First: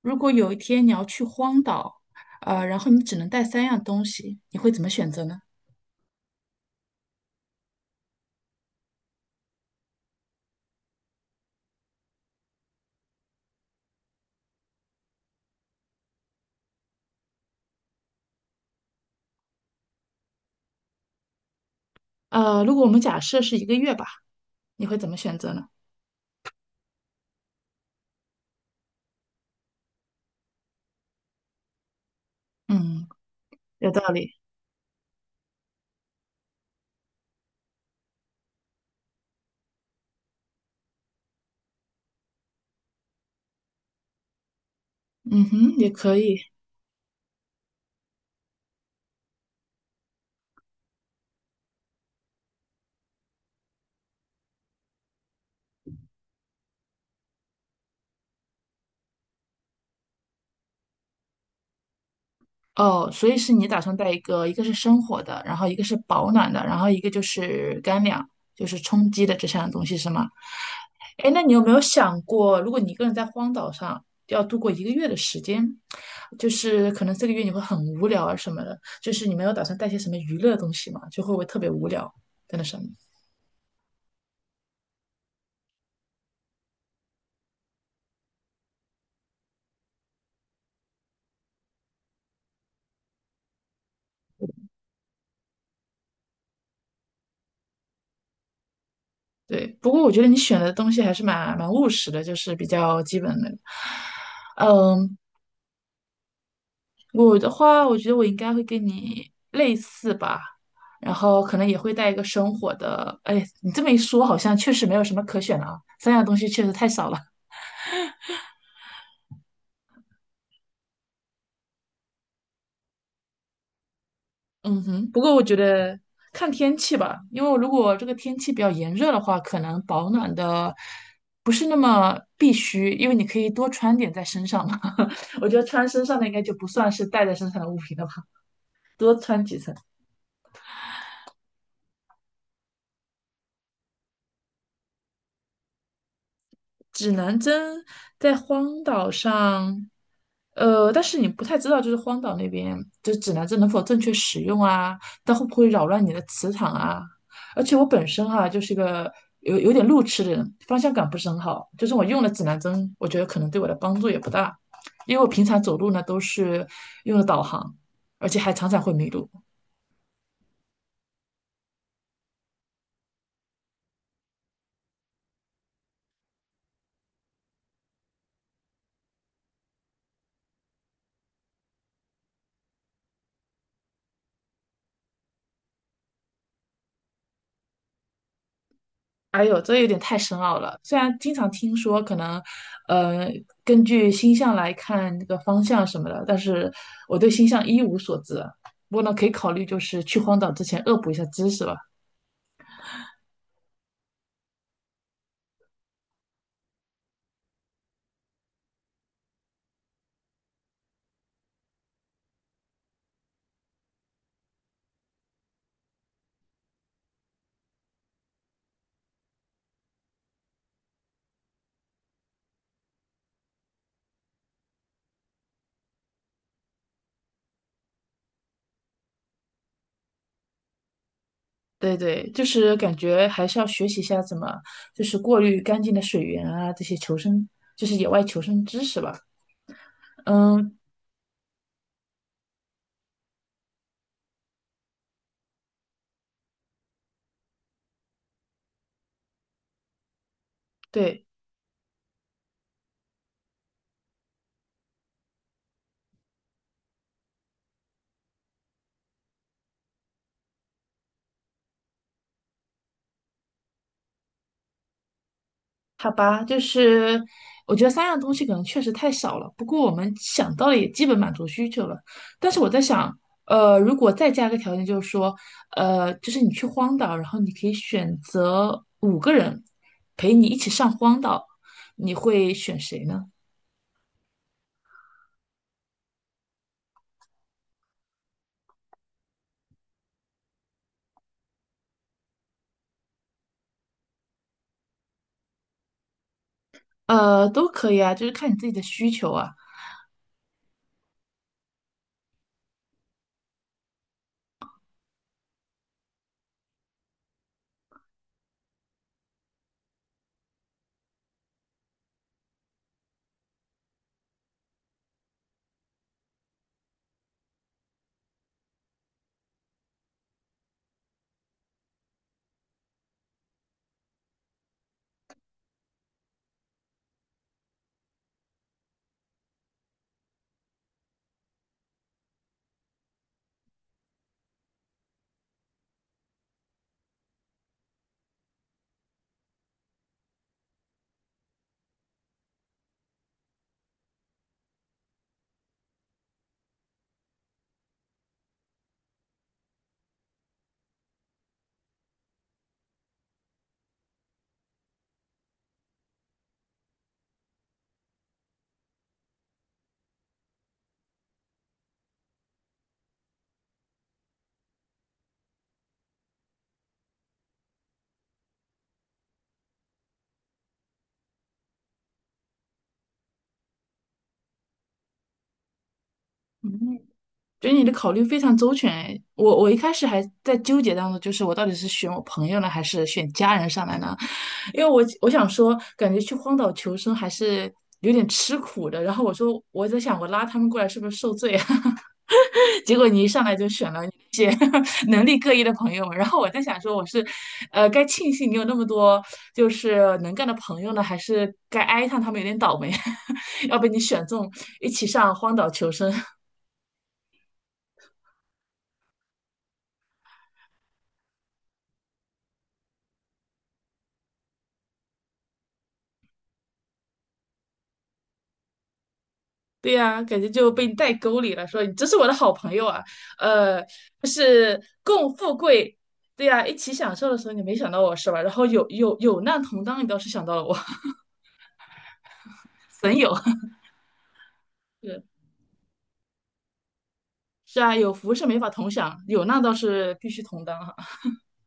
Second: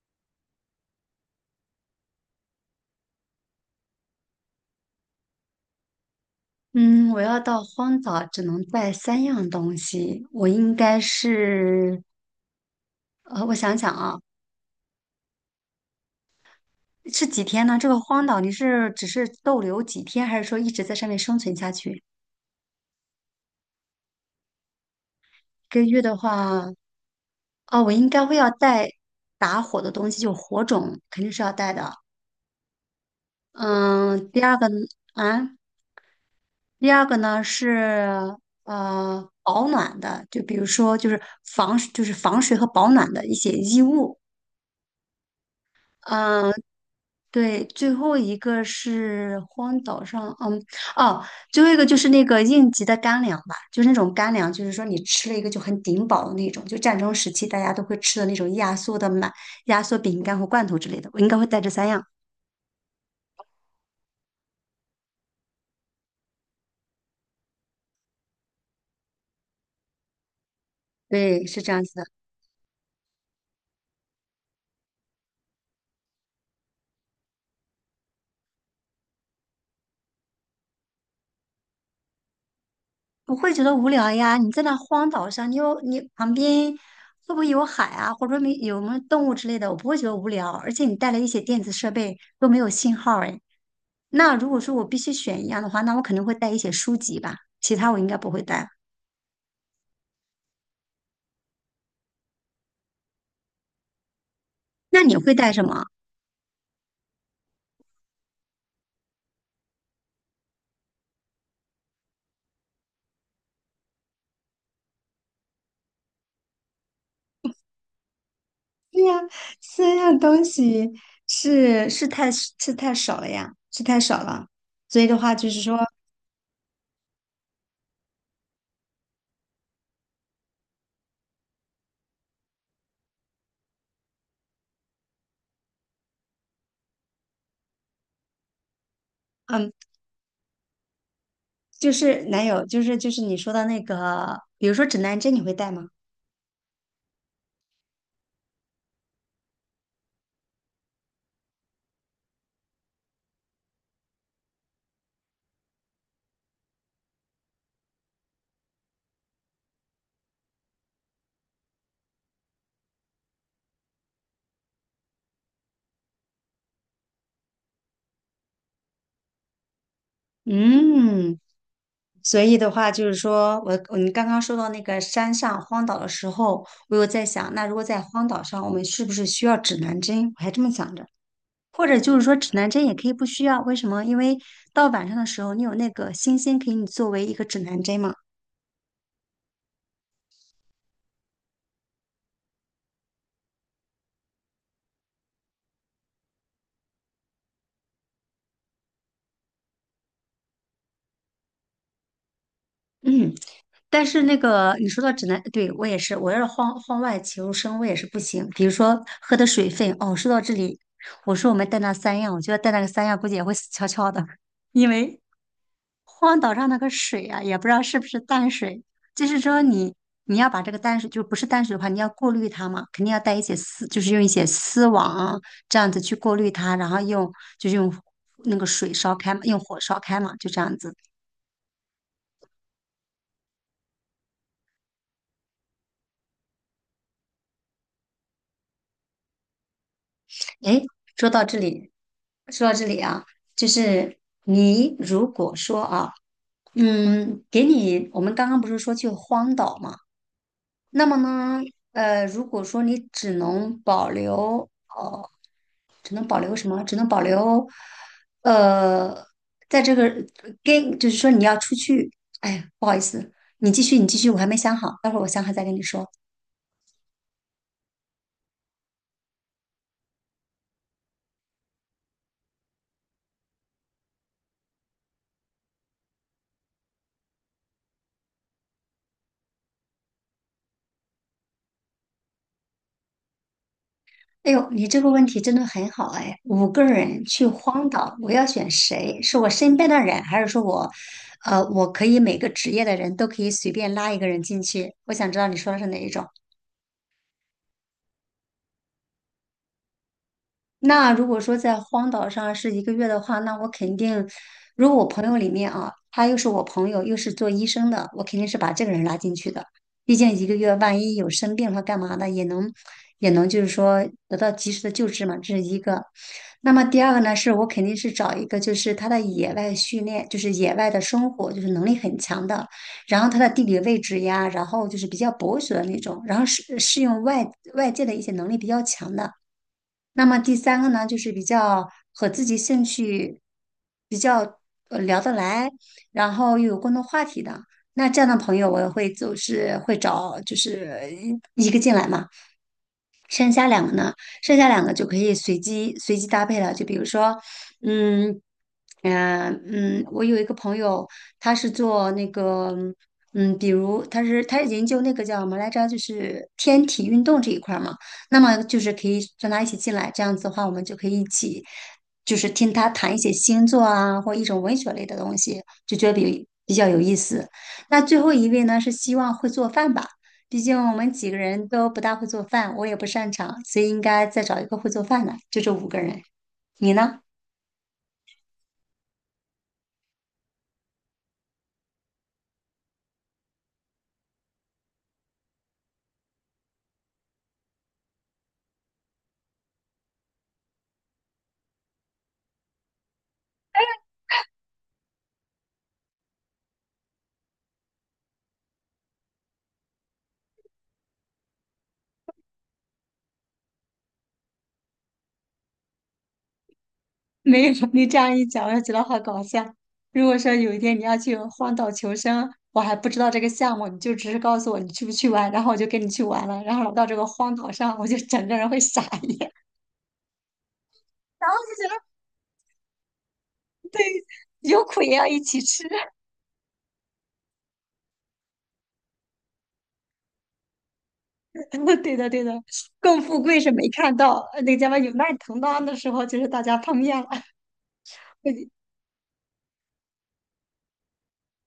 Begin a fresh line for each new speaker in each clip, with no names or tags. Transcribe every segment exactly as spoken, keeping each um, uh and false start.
如果有一天你要去荒岛，呃，然后你只能带三样东西，你会怎么选择呢？
嗯，我要到荒岛只能带三样东西，我应该是，呃，我想想啊，是几天呢？这个荒岛你是只是逗留几天，还是说一直在上面生存下去？一
呃，如果我们假设是一个月吧，你会怎么选择呢？
个月的话，哦，我应该会要带打火的东西，就火种肯定是要带的。
嗯，有道
嗯，
理。
第二个啊，第二个呢是呃保暖的，就比如说就是防就是防水和保暖的一些衣物。
嗯哼，也可以。
嗯，对，最后一个是荒岛上，嗯，哦，最后一个就是那个应急的干粮吧，就是那种干粮，就是说你吃了一个就很顶饱的那种，就战争时期大家都会吃的那种压缩的满压缩饼干和罐头之类的，我应该会带这三样。
哦，所以是你打算带一个，一个是生火的，然后一个是保暖的，然后一个就是干粮，就是充饥的这三样东西是吗？哎，那
对，
你
是
有没
这
有
样子的，
想过，如果你一个人在荒岛上要度过一个月的时间，就是可能这个月你会很无聊啊什么的，就是你没有打算带些什么娱乐的东西嘛，就会不会特别无聊在那上面？
不会觉得无聊呀？你在那荒岛上，你有你旁边会不会有海啊，或者说没有没有动物之类的？我不会觉得无聊，而且你带了一些电子设备都没有信号，哎。那如果说我必须选一样的话，那我肯定会带一些书籍吧，其他我应该不会带。
对，不过我觉得你选的东西还是蛮蛮务实的，就是比较基本的。
那
嗯，
你会带什么？
我的话，我觉得我应该会跟你类似吧，然后可能也会带一个生活的。哎，你这么一说，好像确实没有什么可选了啊，三样东西确实太少了。
对呀，三样东西是是太是太少了呀，是太少了。
嗯
所以
哼，
的
不过
话，
我
就
觉
是说，
得看天气吧，因为如果这个天气比较炎热的话，可能保暖的不是那么必须，因为你可以多穿点在身上嘛。我觉得穿身上的应该就不算是带在身上的物品了吧，多穿几
嗯，
层。
就是男友，就是就是你说的那个，比如说指南针，你会带吗？
指南针在荒岛上，呃，但是你不太知道，就是荒岛那边，就是指南针能否正确使用啊？它会不会扰乱你的磁场啊？而且我本身哈、就是一个有有点路痴的人，方向感不是很好，就是我用了指南针，我觉得可能对我的帮助也不大，因为我平常走路呢都是用了导航，而且还常常会迷路。
嗯，所以的话，就是说我我们刚刚说到那个山上荒岛的时候，我有在想，那如果在荒岛上，我们是不是需要指南针？我还这么想着。或者就是说指南针也可以不需要，为什么？因为到晚上的时候，你有那个星星给你作为一个指南针嘛。
哎呦，这有点太深奥了。虽然经常听说可能，呃，根据星象来看这个方向什么的，但是我对星象一无所知。不过呢，可以考虑就是去荒岛之前恶补一下知识吧。
嗯，但是那个你说到指南，对，我也是，我要是晃晃外求生，我也是不行。比如说喝的水分，哦，说到这里，我说我们带那三样，我觉得带那个三样估计也会死翘翘的，因为荒岛上那个水啊，也不知道是不是淡水，就是说你你要把这个淡水，就不是淡水的话，你要过滤它嘛，肯定要带一些丝，就是用一些丝网啊这样子去过滤它，然后用就是用那个水烧开嘛，用火烧开嘛，就这样子。
对对，就是感觉还是要学习一下怎么就是过滤干净的水源啊，这些求生就是野外求生知识吧。嗯，
诶，说到这里，说到这里啊，就是你如果说啊，嗯，给你我们刚刚不是说去荒岛嘛，那么
对。
呢，呃，如果说你只能保留。只能保留什么？只能保留，呃，在这个跟就是说你要出去，哎呀，不好意思，你继续，你继续，我还没想好，待会儿我想好再跟你说。
好吧，就是我觉得三样东西可能确实太少了，不过我们想到了也基本满足需求了。但是我在想，呃，如果再加个条件，就是说，呃，就是你去荒岛，然后你可以选择五个人陪你一起上荒岛，你会选谁呢？
哎呦，你这个问题真的很好哎！五个人去荒岛，我要选谁？是我身边的人，还是说我，呃，我可以每个职业的人都可以随便拉一个人进去？我想知道你说的是哪一种。
呃，都可以啊，就是看你自己的需求啊。
那如果说在荒岛上是一个月的话，那我肯定，如果我朋友里面啊，他又是我朋友，又是做医生的，我肯定是把这个人拉进去的。毕竟一个月万一有生病了干嘛的，也能也能就是说得到及时的救治嘛，这是一个。那么第二个呢，是我肯定是找一个就是他的野外训练，就是野外的生活，就是能力很强的，然后他的地理位置呀，然后就是比较博学的那种，然后适适应外外界的一些能力比较强的。那么第三个呢，就是比较和自己兴趣比较呃聊得来，然后又有共同话题的。那这样的朋友，我也会就是会找就是一个进来嘛。剩下两个呢，剩下两个就可以随机随机搭配了。就比如说，嗯，呃，嗯，我有一个朋友，他是做那个，嗯，比如他是他是研究那个叫什么来着，就是天体运动这一块儿嘛。那么就是可以让他一起进来，这样子的话，我们就可以一起，就是听他谈一些星座啊，或一种文学类的东西，就觉得比比较有意思。那最后一位呢，是希望会做饭吧。毕竟我们几个人都不大会做饭，我也不擅长，所以应该再找一个会做饭的，就这五个人。你呢？
觉得你的考虑非常周全哎，我我一开始还在纠结当中，就是我到底是选我朋友呢，还是选家人上来呢？因为我我想说，感觉去荒岛求生还是有点吃苦的。然后我说我在想，我拉他们过来是不是受罪啊？结果你一上来就选了一些 能力各异的朋友们然后我在想说，我是，呃，该庆幸你有那么多就是能干的朋友呢，还是该哀叹他们有点倒霉，要被你选中一起上荒岛求生，
没有，你这样一讲，我就觉得好搞笑。如果说有一天你要去荒岛求生，我还不知道这个项目，你就只是告诉我你去不去玩，然后我就跟你去玩了，然后到这个荒岛上，我就整个人会傻眼，
对呀，感觉就被你带 沟
然
里
后
了，说
就
你真
觉
是我的好朋友啊，呃，就
得
是
有苦也要
共
一
富
起吃。
贵，对呀，一起享受的时候你没想到我是吧？然后有有有难同当，你倒是想到了我，
对的，对的，
损
更
友
富 贵是没看到，呃那个叫什么有
是
难同当的时候，就是大家碰面了。
是啊，有福是没法 同享，有难倒是必须同当哈。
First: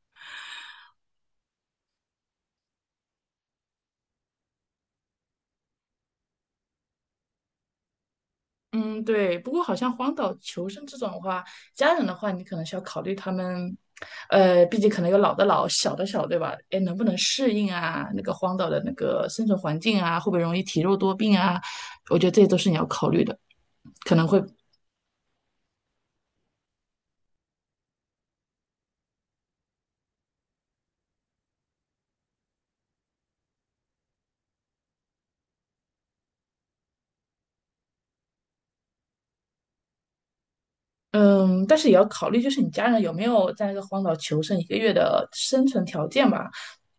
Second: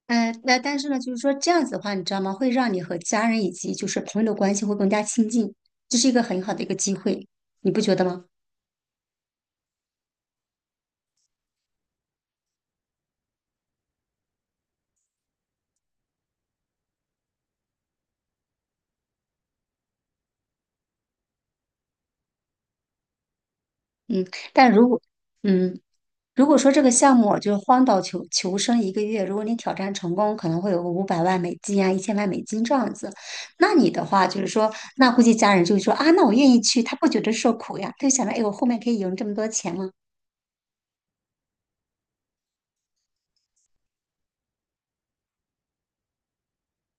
嗯，呃那但是呢，就是说这样子的话，你知道吗？会让你和家人以及就是朋友的关系会更加亲近，这是一个很好的一个机会，你不觉得吗？
嗯，对。不过好像荒岛求生这种的话，家人的话，你可能是要考虑他们，呃，毕竟可能有老的老，小的小，对吧？哎，能不能适应啊？那个荒岛的那个生存环境啊，会不会容易体弱多病啊？我觉得这些都是你要考虑的，可能
嗯，
会
但如果，嗯，如果说这个项目就是荒岛求求生一个月，如果你挑战成功，可能会有个五百万美金啊，一千万美金这样子。那你的话就是说，那估计家人就会说啊，那我愿意去，他不觉得受苦呀，他就想着，哎，我后面可以赢这么多钱吗？
嗯，但是也要考虑，就是你家人有没有在那个荒岛求生一个月的生存条件吧。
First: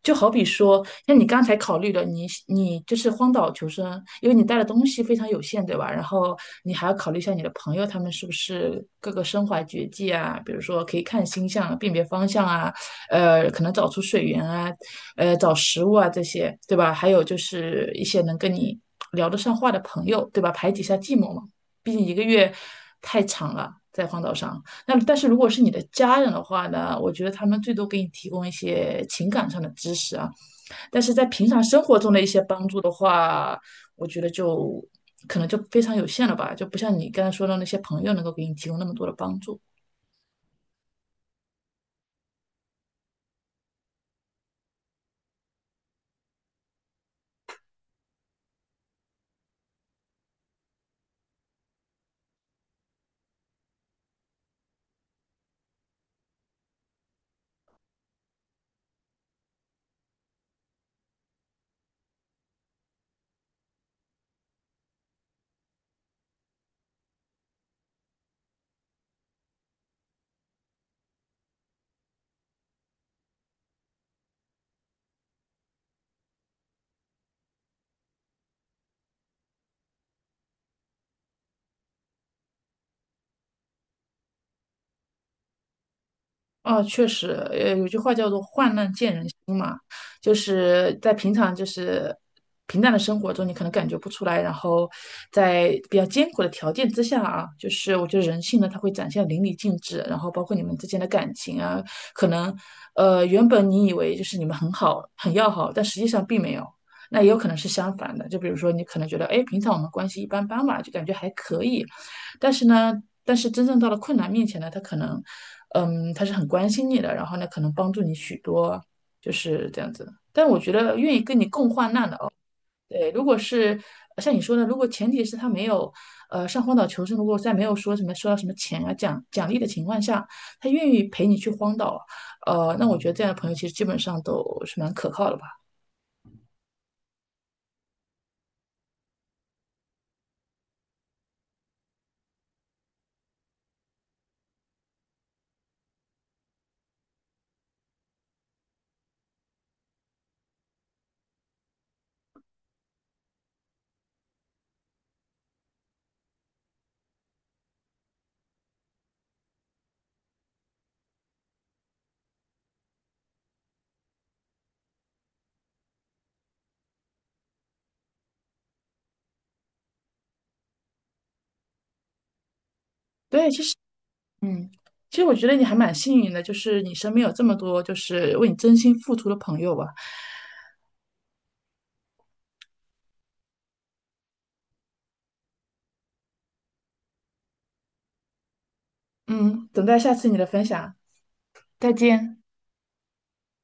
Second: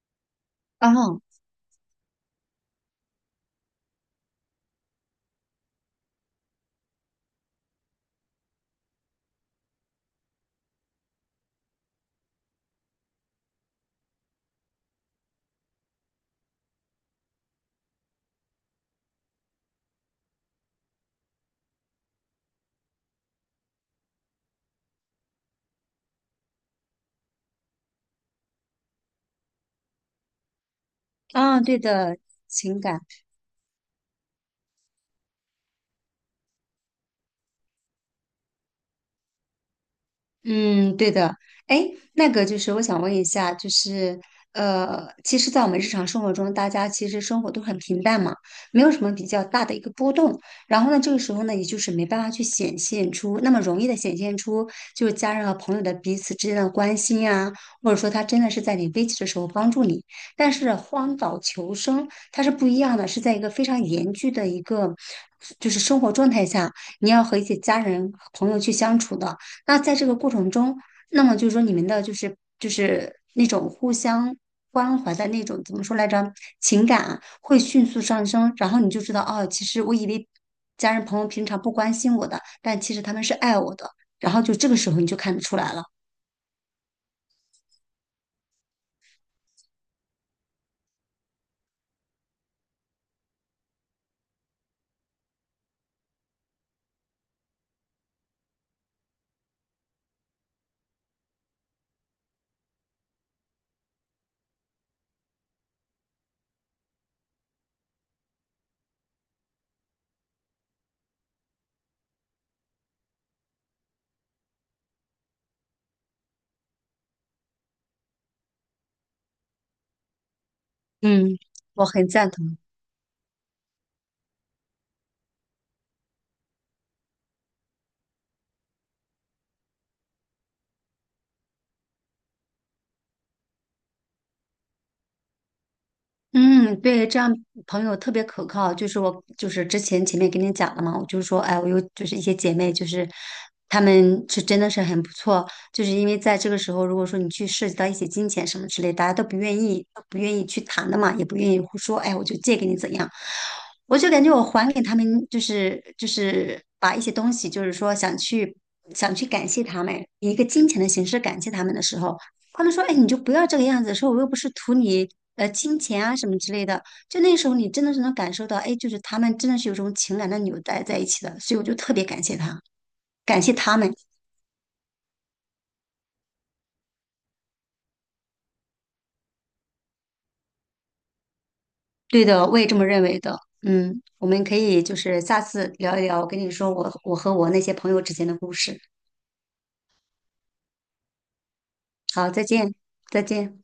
就好比说，
啊
像你刚才考虑的，你你就是荒岛求生，因为你带的东西非常有限，对吧？然后你还要考虑一下你的朋友，他们是不是各个身怀绝技啊？比如说可以看星象啊、辨别方向啊，呃，可能找出水源啊，呃，找食物啊这些，对吧？还有就是一些能跟你聊得上话的朋友，对吧？排解一下寂寞嘛。毕竟一个月太长了，在荒岛上。那但是如果是你的家人的话呢，我觉得他们最多给你提供一些情感上的支持啊，但是在平
啊，
常
对
生活中
的，
的一些帮助
情
的
感。
话，我觉得就可能就非常有限了吧，就不像你刚才说的那些朋友能够给你提供那么多的帮助。
嗯，对的。哎，那个就是我想问一下，就是呃，其实，在我们日常生活中，大家其实生活都很平淡嘛，没有什么比较大的一个波动。然后呢，这个时候呢，也就是没办法去显现出那么容易的显现出，就是家人和朋友的彼此之间的关心呀，或者说他真的是在你危急的时候帮助你。但是荒岛求生它是不一样的，是在一个非常严峻的一个就是生活状态下，你要和一些家人、朋友去相处的。那在这个过程中，那么就是说你们的就是就是那种互相关怀的那种怎么说来着，情感啊会迅速上升，然后你就知道哦，其实我以为家人朋友平常不关心我的，但其实他们是爱我的，然后就这个时候你就看得出来了。
哦，确实，呃，有句话叫做"患难见人心"嘛，就是在平常就是平淡的生活中，你可能感觉不出来，然后在比较艰苦的条件之下啊，就是我觉得人性呢，它会展现得淋漓尽致，然后包括你们之间的感情啊，可能呃原本你以为就是你们很好很要好，但实际上并没有。那也有可能是相反的，就比如说你可能觉得，哎，平常我们关系一般般嘛，就感觉还可以，但是呢，但是真正到了困难面前呢，他可能嗯，他是很关心你的，然后呢，可能帮助你许多，就是这样子的。但我觉得愿意跟
嗯。
你共
我
患
很
难的
赞
哦，
同。
对，如果是呃像你说的，如果前提是他没有，呃，上荒岛求生，如果在没有说什么收到什么钱啊奖奖励的情况下，他愿意陪你去荒岛，呃，那我觉得这样的朋友其实基本上都是蛮可靠的吧。
嗯，对，这样朋友特别可靠。就是我，就是之前前面跟你讲了嘛，我就是说，哎，我有就是一些姐妹，就是她们是真的是很不错。就是因为在这个时候，如果说你去涉及到一些金钱什么之类，大家都不愿意，都不愿意去谈的嘛，也不愿意说，哎，我就借给你怎样。我就感觉我还给他们，就是就是把一些东西，就是说想去想去感谢他们，以一个金钱的形式感谢他们的时候。他们说："哎，你就不要这个样子。"说我又不是图你呃金钱啊什么之类的。就那时候，你真的是能感受到，哎，就是他们真的是有种情感的纽带在一起的。所以我就特别感谢他，感
对，
谢
其实，
他们。
嗯，其实我觉得你还蛮幸运的，就是你身边有这么多就是为你真心付出的朋友吧。
对的，我也这么认为的。嗯，我们可以就是下次聊一聊，我跟你说我我和我那些朋友之间的故事。
嗯，等待下次你的分享，再
好，
见。
再见，再见。